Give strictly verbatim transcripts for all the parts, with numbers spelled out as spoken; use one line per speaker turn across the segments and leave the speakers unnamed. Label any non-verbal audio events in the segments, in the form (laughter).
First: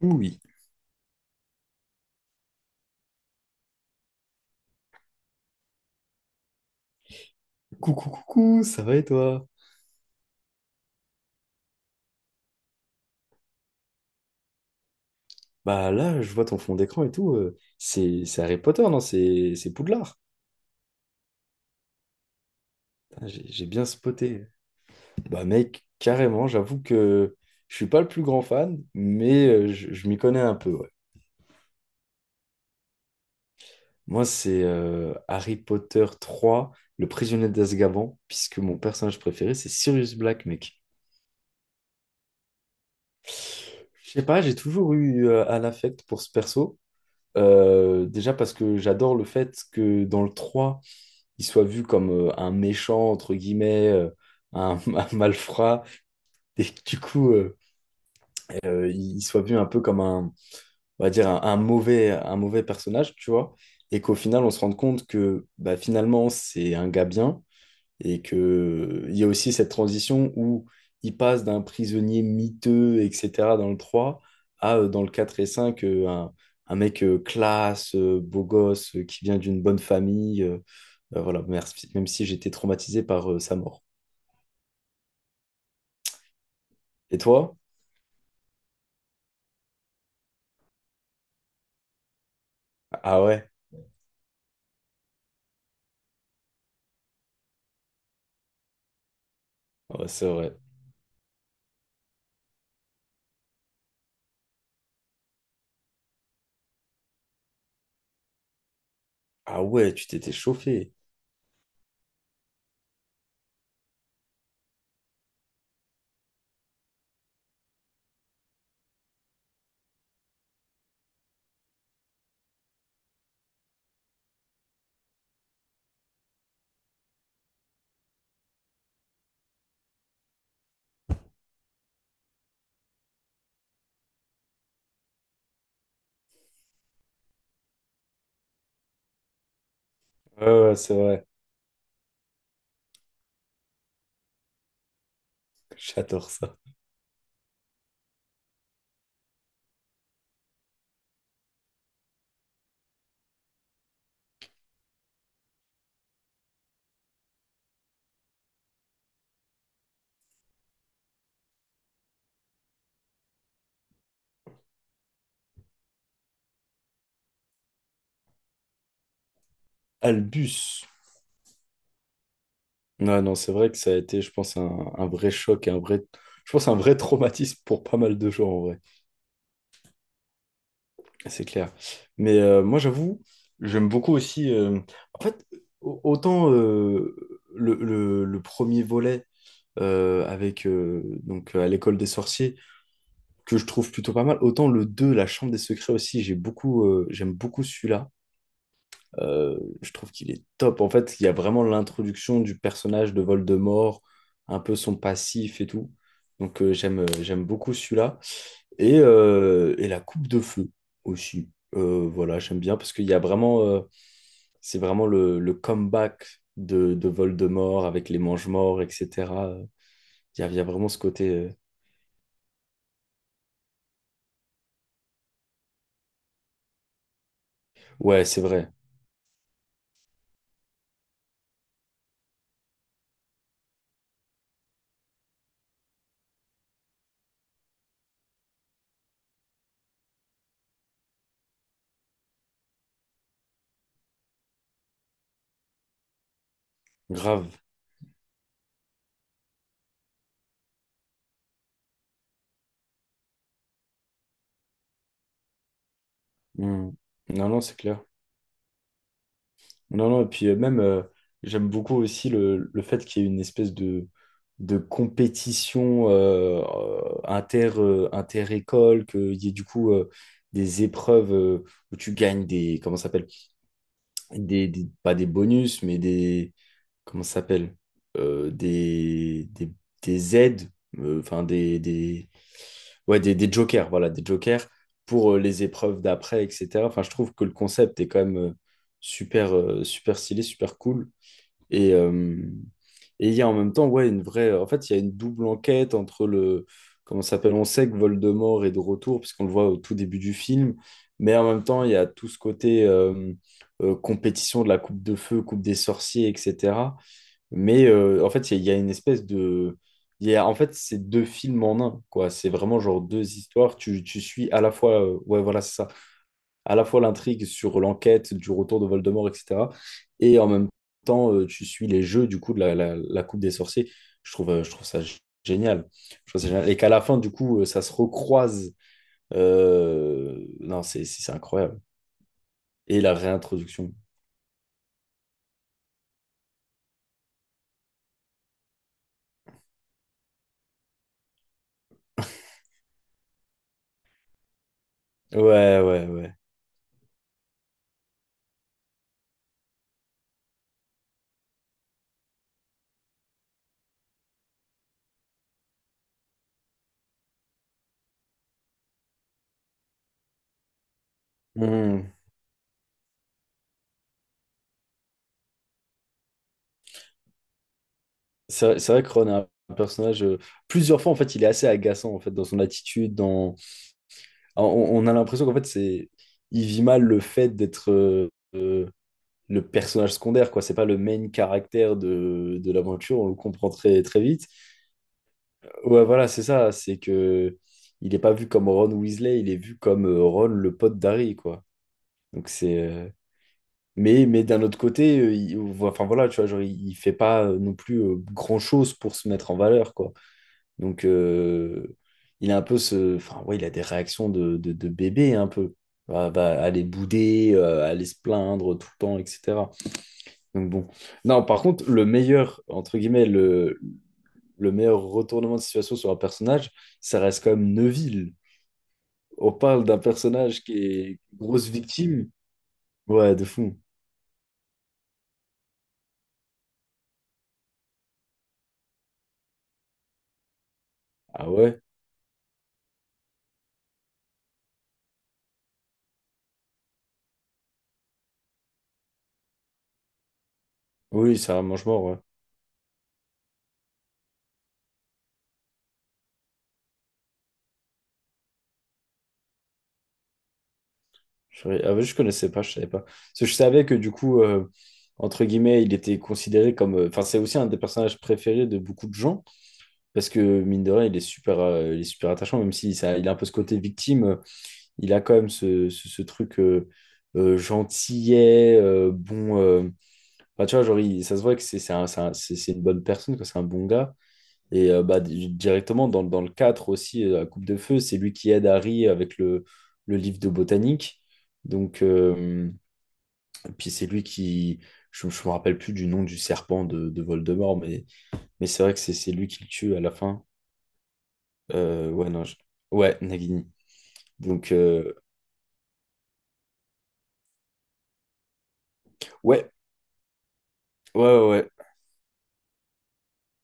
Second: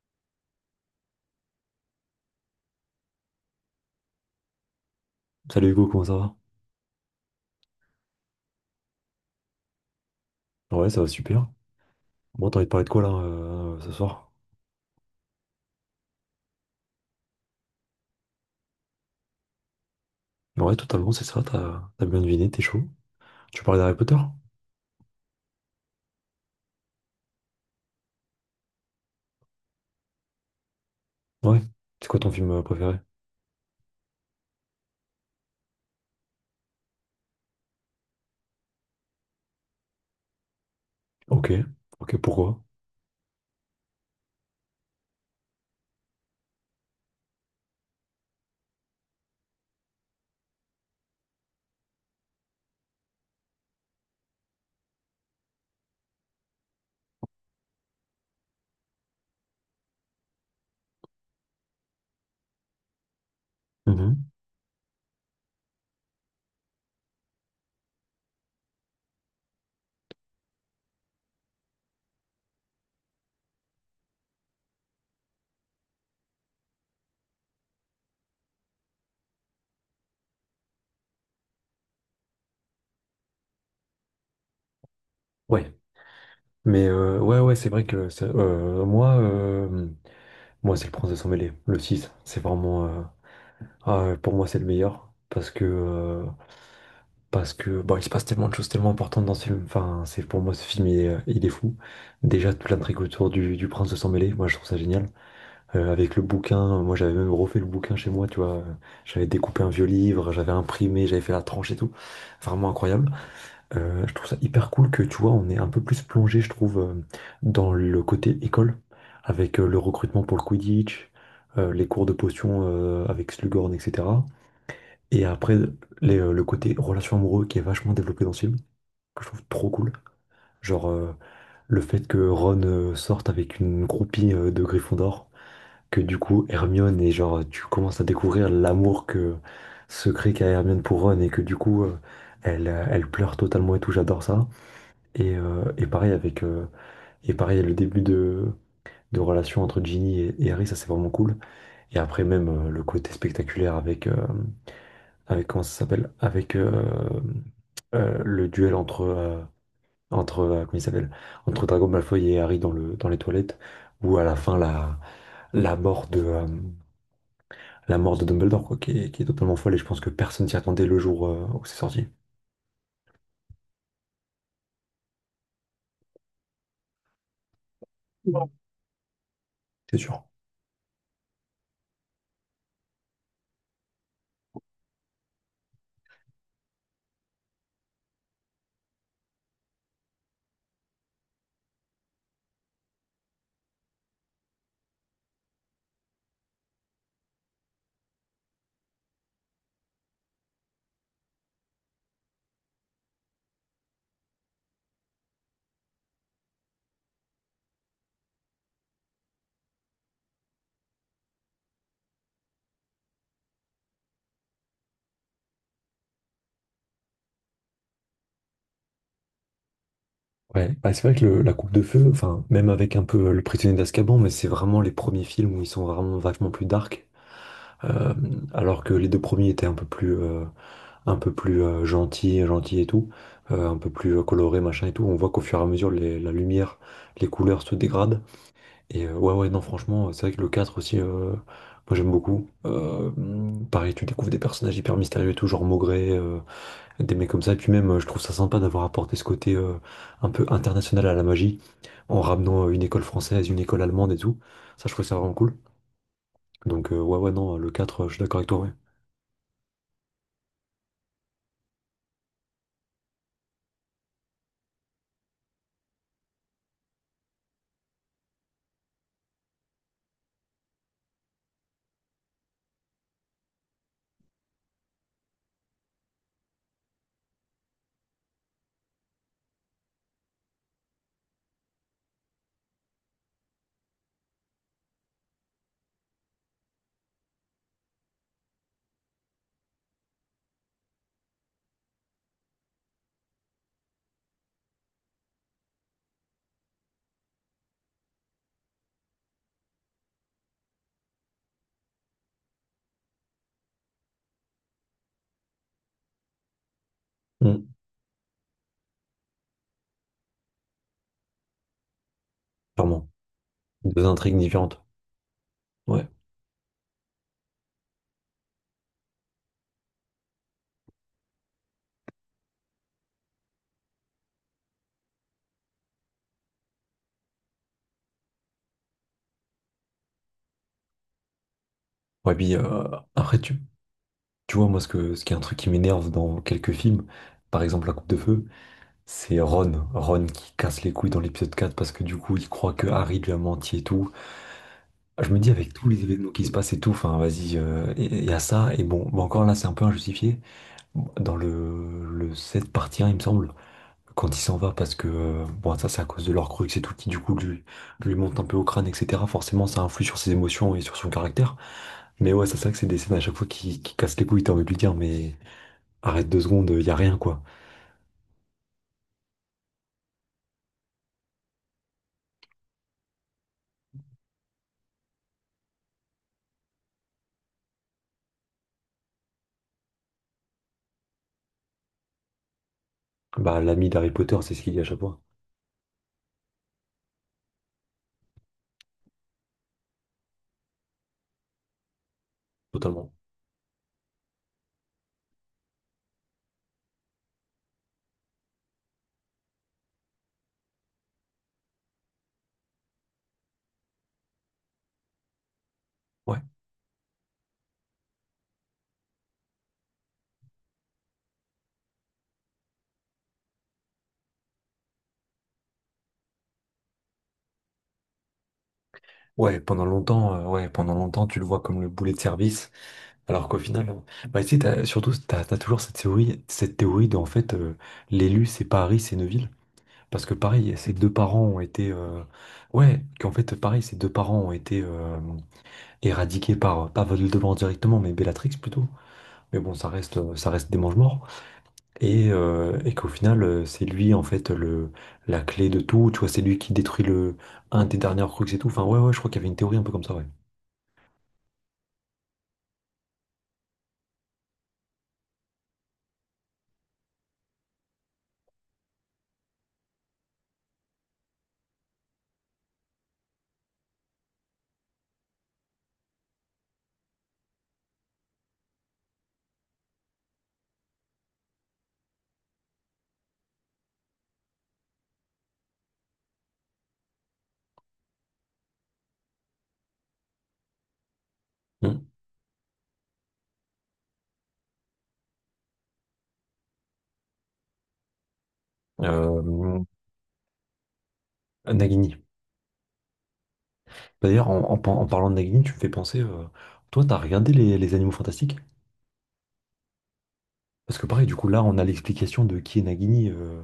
Oui.
Salut Hugo, comment ça va?
Coucou, coucou, ça va et toi?
Ouais, ça va super. Bon, t'as envie de parler de quoi là euh, ce soir?
Bah là, je vois ton fond d'écran et tout. euh, c'est c'est Harry Potter, non? C'est c'est Poudlard.
Ouais, totalement, c'est ça, t'as t'as bien deviné, t'es chaud.
Putain, J'ai
Tu veux
j'ai
parler
bien
d'Harry Potter?
spoté. Bah mec, carrément, j'avoue que je suis pas le plus grand fan, mais euh, je, je m'y connais un peu, ouais.
Ouais. C'est quoi ton film euh, préféré?
Moi, c'est euh, Harry Potter trois, le prisonnier d'Azkaban, puisque mon personnage préféré, c'est Sirius Black, mec.
Ok, ok, pourquoi?
Je sais pas, j'ai toujours eu euh, un affect pour ce perso. Euh, déjà parce que j'adore le fait que dans le trois. Il soit vu comme euh, un méchant, entre guillemets, euh, un, (laughs) un malfrat, et que du coup, euh, euh, il soit vu un peu comme un, on va dire, un, un mauvais, un mauvais personnage, tu vois, et qu'au
Mhm.
final, on se rende compte que bah, finalement, c'est un gars bien, et que il y a aussi cette transition où il passe d'un prisonnier miteux, et cetera, dans le trois à, euh, dans le quatre et cinq euh, un, un mec euh, classe, euh, beau gosse, euh, qui vient d'une bonne famille, euh, ben voilà, merci, même si j'étais traumatisé par euh, sa mort.
Ouais. Mais
Et
euh, ouais, ouais,
toi?
c'est vrai que ça- euh, moi, euh, moi c'est le Princesse Emmêlée, le six. C'est vraiment. Euh,
Ah ouais.
ah, euh, pour moi, c'est le meilleur. Parce que. euh, parce que. Bon, il se passe tellement de choses tellement importantes dans ce film. Enfin,
Ouais,
c'est
c'est
pour moi,
vrai.
ce film, il est, il est fou. Déjà, toute l'intrigue autour du, du Prince de Sang-Mêlé, moi, je trouve ça génial. Euh, avec le bouquin. Moi, j'avais même refait le bouquin chez moi, tu vois. euh, J'avais découpé
Ah
un vieux
ouais, tu
livre,
t'étais
j'avais
chauffé.
imprimé, j'avais fait la tranche et tout. Vraiment incroyable. Euh, je trouve ça hyper cool que, tu vois, on est un peu plus plongé, je trouve, euh, dans le côté école, avec euh, le recrutement pour le Quidditch, euh, les cours de potions euh, avec Slughorn, et cetera. Et après, les, euh, le côté relation amoureuse qui est vachement développé dans ce film, que je trouve trop cool. Genre, euh, le fait que Ron euh, sorte avec une groupie euh, de Gryffondor, que du coup Hermione et genre tu commences à découvrir l'amour que secret qu'a
Ouais, ouais,
Hermione
c'est
pour Ron
vrai.
et que du coup euh, elle, euh, elle pleure totalement et tout, j'adore ça. Et, euh, et pareil
J'adore
avec
ça.
euh, et pareil le début de, de relation entre Ginny et, et Harry, ça c'est vraiment cool. Et après même euh, le côté spectaculaire avec euh, avec comment ça s'appelle? Avec euh, euh, le duel entre euh, entre euh, comment il s'appelle? Entre Drago Malfoy et Harry dans le dans les toilettes où à la fin la la mort de euh, la mort de Dumbledore, quoi, qui est, qui est totalement folle, et je pense que personne s'y attendait
Albus.
le jour euh, où c'est sorti,
Non, non, c'est vrai que ça a été, je pense, un, un vrai choc, et un vrai, je pense, un vrai traumatisme pour pas mal de gens, en vrai.
c'est sûr.
C'est clair. Mais euh, moi, j'avoue, j'aime beaucoup aussi. euh, En fait, au- autant euh, le, le- le premier volet euh, avec euh, donc à l'école des sorciers. Que je trouve plutôt pas mal. Autant le deux La Chambre des Secrets aussi, j'ai beaucoup, euh, j'aime beaucoup celui-là. Euh, je trouve qu'il est top. En fait, il y a vraiment l'introduction du personnage de Voldemort, un peu son passif et tout. Donc euh, j'aime, euh, j'aime beaucoup celui-là. Et, euh, et La Coupe de Feu aussi. Euh, voilà, j'aime bien parce qu'il y a vraiment, euh, c'est vraiment le, le comeback de, de Voldemort avec les Mangemorts, et cetera. Il y a, il y a
Ouais,
vraiment
bah,
ce
c'est vrai que
côté.
le-
Euh,
la coupe de feu, enfin, même avec un peu euh, Le Prisonnier d'Azkaban, mais c'est vraiment les premiers films où ils sont vraiment vachement plus dark, euh,
Ouais, c'est vrai.
alors que les deux premiers étaient un peu plus, euh, un peu plus euh, gentils, gentils et tout, euh, un peu plus euh, colorés, machin et tout. On voit qu'au fur et à mesure, les- la lumière, les couleurs se dégradent. Et euh, ouais, ouais, non, franchement, c'est vrai que le quatre aussi, euh, moi j'aime beaucoup. Euh, pareil, tu découvres des personnages hyper mystérieux et tout, genre Maugré. Euh, des mecs comme ça. Et
Grave.
puis même, euh, je trouve ça sympa d'avoir apporté ce côté euh, un peu international à la magie, en ramenant euh, une école française, une école allemande et tout. Ça, je trouve ça vraiment cool. Donc,
Hmm.
euh, ouais, ouais,
Non,
non, euh,
non,
le
c'est
quatre
clair.
euh, je suis d'accord avec toi, ouais.
Non, non, et puis euh, même, euh, j'aime beaucoup aussi le, le fait qu'il y ait une espèce de, de compétition euh, euh, inter, euh, inter-école, qu'il y ait du coup euh, des épreuves euh, où tu gagnes des, comment ça s'appelle, des, des- pas des bonus, mais des, comment ça s'appelle? Euh, des, des, des aides, euh, enfin des, des, ouais, des, des jokers, voilà, des jokers pour euh, les épreuves d'après, et cetera. Enfin, je trouve que le concept est quand même euh, super, euh, super stylé, super cool. Et, euh, et il y a en même temps, ouais, une vraie. En fait, il y a une double enquête entre le. Comment ça s'appelle? On sait que Voldemort est de retour, puisqu'on le voit au tout début du film. Mais en même temps, il y a tout ce côté euh, euh, compétition de la coupe de feu, coupe des sorciers, et cetera.
Mm.
Mais euh, en fait, il y, a il y a une espèce de… Il y a, en fait, c'est deux films en un, quoi. C'est vraiment genre
Clairement.
deux histoires. Tu,
Deux
tu
intrigues
suis à la
différentes.
fois… euh, ouais, voilà, c'est ça.
Ouais.
À la fois l'intrigue sur l'enquête du retour de Voldemort, et cetera. Et en même temps, euh, tu suis les jeux, du coup, de la, la, la Coupe des Sorciers. Je trouve, euh, je trouve ça g- génial. Je trouve ça génial. Et qu'à la fin, du coup, euh, ça se recroise. Euh, Non, c'est c'est- c'est incroyable.
Ouais, puis euh,
Et la
après, tu,
réintroduction.
tu vois, moi, ce que, ce qui est un truc qui m'énerve dans quelques films, par exemple La Coupe de Feu, c'est Ron. Ron qui casse les couilles dans l'épisode quatre parce que du coup, il croit que Harry lui a menti et tout. Ah, Je me dis avec
Ouais,
tous les événements
ouais,
qui se passent et tout, enfin vas-y, euh, il y a ça, et bon, bah encore là c'est un peu injustifié. Dans le, le sept partie un, il me semble, quand il s'en va, parce que euh, bon ça c'est à cause de leur crux et tout, qui du coup lui, lui monte un peu au crâne, et cetera. Forcément ça influe sur ses émotions et sur son caractère.
ouais.
Mais ouais, c'est ça que c'est des scènes à chaque fois qui, qui cassent les couilles, t'as envie de lui dire, mais arrête deux secondes, il y a rien quoi.
C'est vrai, c'est vrai que Ron est un un personnage, euh, plusieurs fois, en fait, il est assez agaçant, en fait, dans son attitude, dans… ah, On, on a l'impression qu'en fait, c'est… Il vit mal le fait d'être euh, euh, le personnage secondaire, quoi. C'est pas le main caractère de, de l'aventure, on le
Bah
comprend
l'ami
très,
d'Harry
très
Potter,
vite.
c'est ce qu'il dit à chaque fois,
Ouais, voilà, c'est ça, c'est que… Il n'est pas vu comme Ron Weasley, il est vu comme euh, Ron, le pote d'Harry, quoi. Donc c'est… euh,
totalement.
Mais, mais d'un autre côté, euh, il… Enfin voilà, tu vois, genre, il, il fait pas euh, non plus euh, grand-chose pour se mettre en valeur, quoi. Donc, euh, il a un peu ce. Enfin, ouais, il a des réactions de, de, de bébé, un peu. Va,
Ouais.
va aller bouder, euh, aller se plaindre tout le temps, et cetera. Donc, bon. Non, par contre, le meilleur, entre guillemets, le, le meilleur retournement de situation sur un personnage, ça reste quand même Neville. On
Ouais, pendant
parle d'un
longtemps, euh,
personnage
ouais,
qui
pendant
est
longtemps, tu le vois
grosse
comme le boulet de
victime.
service.
Ouais, de
Alors qu'au
fou.
final, euh, bah, tu sais, t'as- surtout, t'as, t'as, toujours cette théorie, cette théorie de, en fait, euh, l'élu, c'est Paris, c'est Neuville. Parce que pareil, ses deux parents
Ah
ont
ouais?
été... euh, ouais, qu'en fait, pareil, ses deux parents ont été euh, éradiqués par, pas Voldemort directement, mais Bellatrix plutôt. Mais bon, ça reste, euh, ça reste des mange-morts.
Oui, c'est un mange-mort, ouais.
Et, euh, et qu'au final, euh, c'est lui, en fait, le, la clé de tout. Tu vois, c'est lui qui détruit le, un des derniers Horcruxes et tout. Enfin, ouais, ouais, je crois qu'il y avait une théorie un peu comme ça, ouais.
Je, ah ouais, je connaissais pas, je savais pas. Parce que je savais que du coup, euh, entre guillemets, il était considéré comme. Euh, enfin, c'est aussi un des personnages préférés de beaucoup de gens. Parce que mine de rien, il est super, euh, il est super attachant, même si ça, il a un peu ce côté victime. euh, Il a quand même ce, ce, ce truc euh, euh, gentillet, euh, bon. Euh, bah, tu vois, genre, il- ça se voit que c'est c'est un- c'est un- c'est- c'est une bonne personne, que c'est un bon gars. Et euh, bah, di- directement, dans, dans le quatre aussi, euh, la Coupe de Feu, c'est lui qui aide Harry avec le, le livre de botanique. Donc.
Hum.
Euh, puis c'est lui qui, je, je me rappelle plus du nom du serpent de, de Voldemort, mais, mais c'est vrai que c'est c'est lui qui le
Euh,
tue à la fin. Euh,
Nagini.
ouais, non, je- ouais, Nagini.
D'ailleurs, en,
Donc,
en par- en
euh,
parlant de Nagini, tu me fais penser, euh, toi, t'as regardé les, les Animaux Fantastiques?
ouais,
Parce que
ouais,
pareil, du coup,
ouais,
là,
ouais.
on a l'explication de qui est Nagini. euh,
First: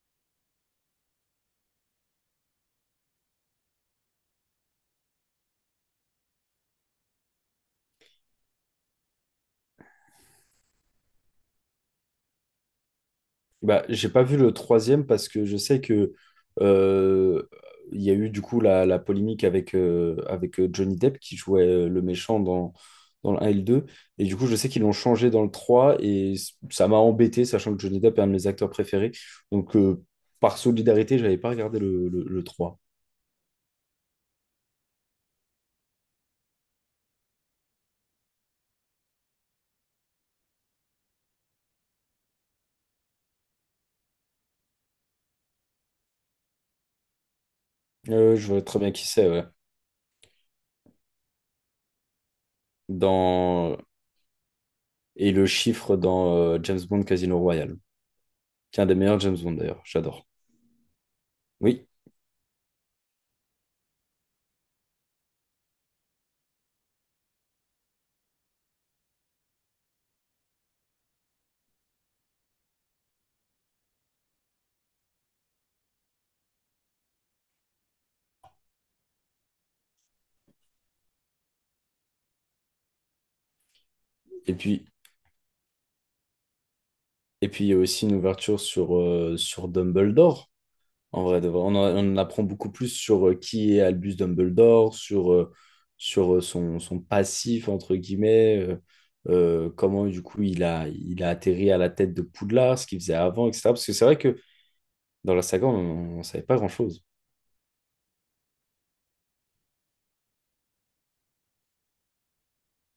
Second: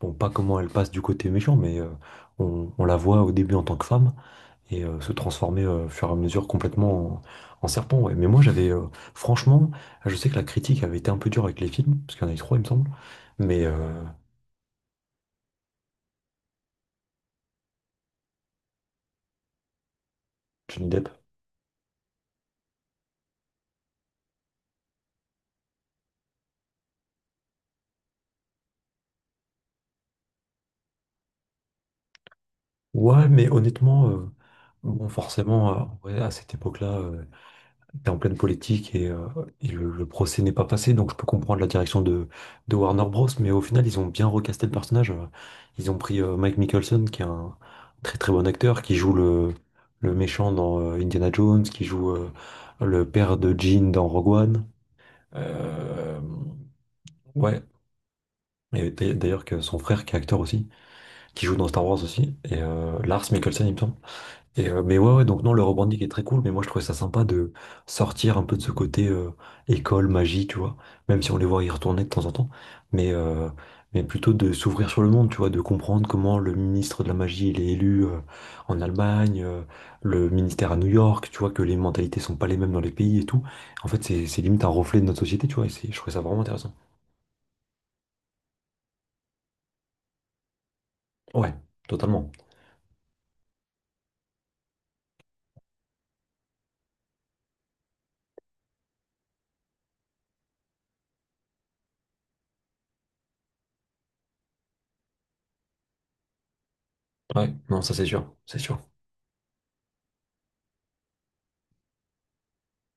Bon, pas comment elle passe du côté méchant, mais euh, on, on la voit au début en tant que femme et euh, se transformer euh, au fur et à mesure complètement en, en serpent. Ouais. Mais moi, j'avais, euh, franchement, je sais que la critique avait été un peu dure avec les films, parce qu'il y en a eu trois, il me semble. Mais
Bah,
euh,
j'ai pas vu le troisième parce que je sais que euh, il y a eu du coup la, la polémique avec, euh, avec euh,
Johnny
Johnny
Depp.
Depp qui jouait euh, le méchant dans, dans le un et le deux. Et du coup, je sais qu'ils l'ont changé dans le trois et c- ça m'a embêté, sachant que Johnny Depp est un de mes acteurs préférés. Donc, euh, par solidarité, j'avais pas regardé le, le, le trois.
Ouais, mais honnêtement, euh, bon, forcément, euh, ouais, à cette époque-là. euh, T'es en pleine politique et, euh, et le, le procès n'est pas passé, donc je peux comprendre la direction de, de Warner Bros. Mais au final, ils ont bien recasté le personnage. euh. Ils ont pris euh, Mike Mickelson, qui est un très très
Euh,
bon
je vois très
acteur,
bien
qui
qui
joue
c'est, ouais.
le, le méchant dans euh, Indiana Jones, qui joue euh, le père de
Dans…
Jean dans Rogue One.
Et le chiffre
Euh,
dans euh, James Bond Casino
ouais,
Royale, qui est un
et
des meilleurs James
d'ailleurs
Bond
que son
d'ailleurs,
frère qui est
j'adore.
acteur aussi, qui joue dans Star
Oui.
Wars aussi, et euh, Lars Mikkelsen, il me semble. Et, euh, mais ouais, ouais, donc non, le rebranding est très cool, mais moi je trouvais ça sympa de sortir un peu de ce côté euh, école, magie, tu vois, même si on les voit y retourner de temps en temps, mais, euh, mais plutôt de s'ouvrir sur le monde, tu vois, de comprendre comment le ministre de la magie il est élu euh, en Allemagne, euh, le ministère à New York, tu vois, que les mentalités sont pas les mêmes dans les pays et tout. En fait, c'est c'est
Et
limite un
puis,
reflet de notre société, tu vois, et c'est- je trouvais ça vraiment intéressant.
et puis, il y a aussi une ouverture sur, euh, sur Dumbledore. En vrai, de
Ouais,
vrai. On, en on en
totalement.
apprend beaucoup plus sur euh, qui est Albus Dumbledore, sur, euh, sur euh, son, son passif, entre guillemets, euh, euh, comment du coup il a, il a atterri à la tête de Poudlard, ce qu'il faisait avant, et cetera. Parce que c'est vrai que dans la saga, on ne savait pas grand-chose.
Ouais, non, ça c'est sûr, c'est sûr.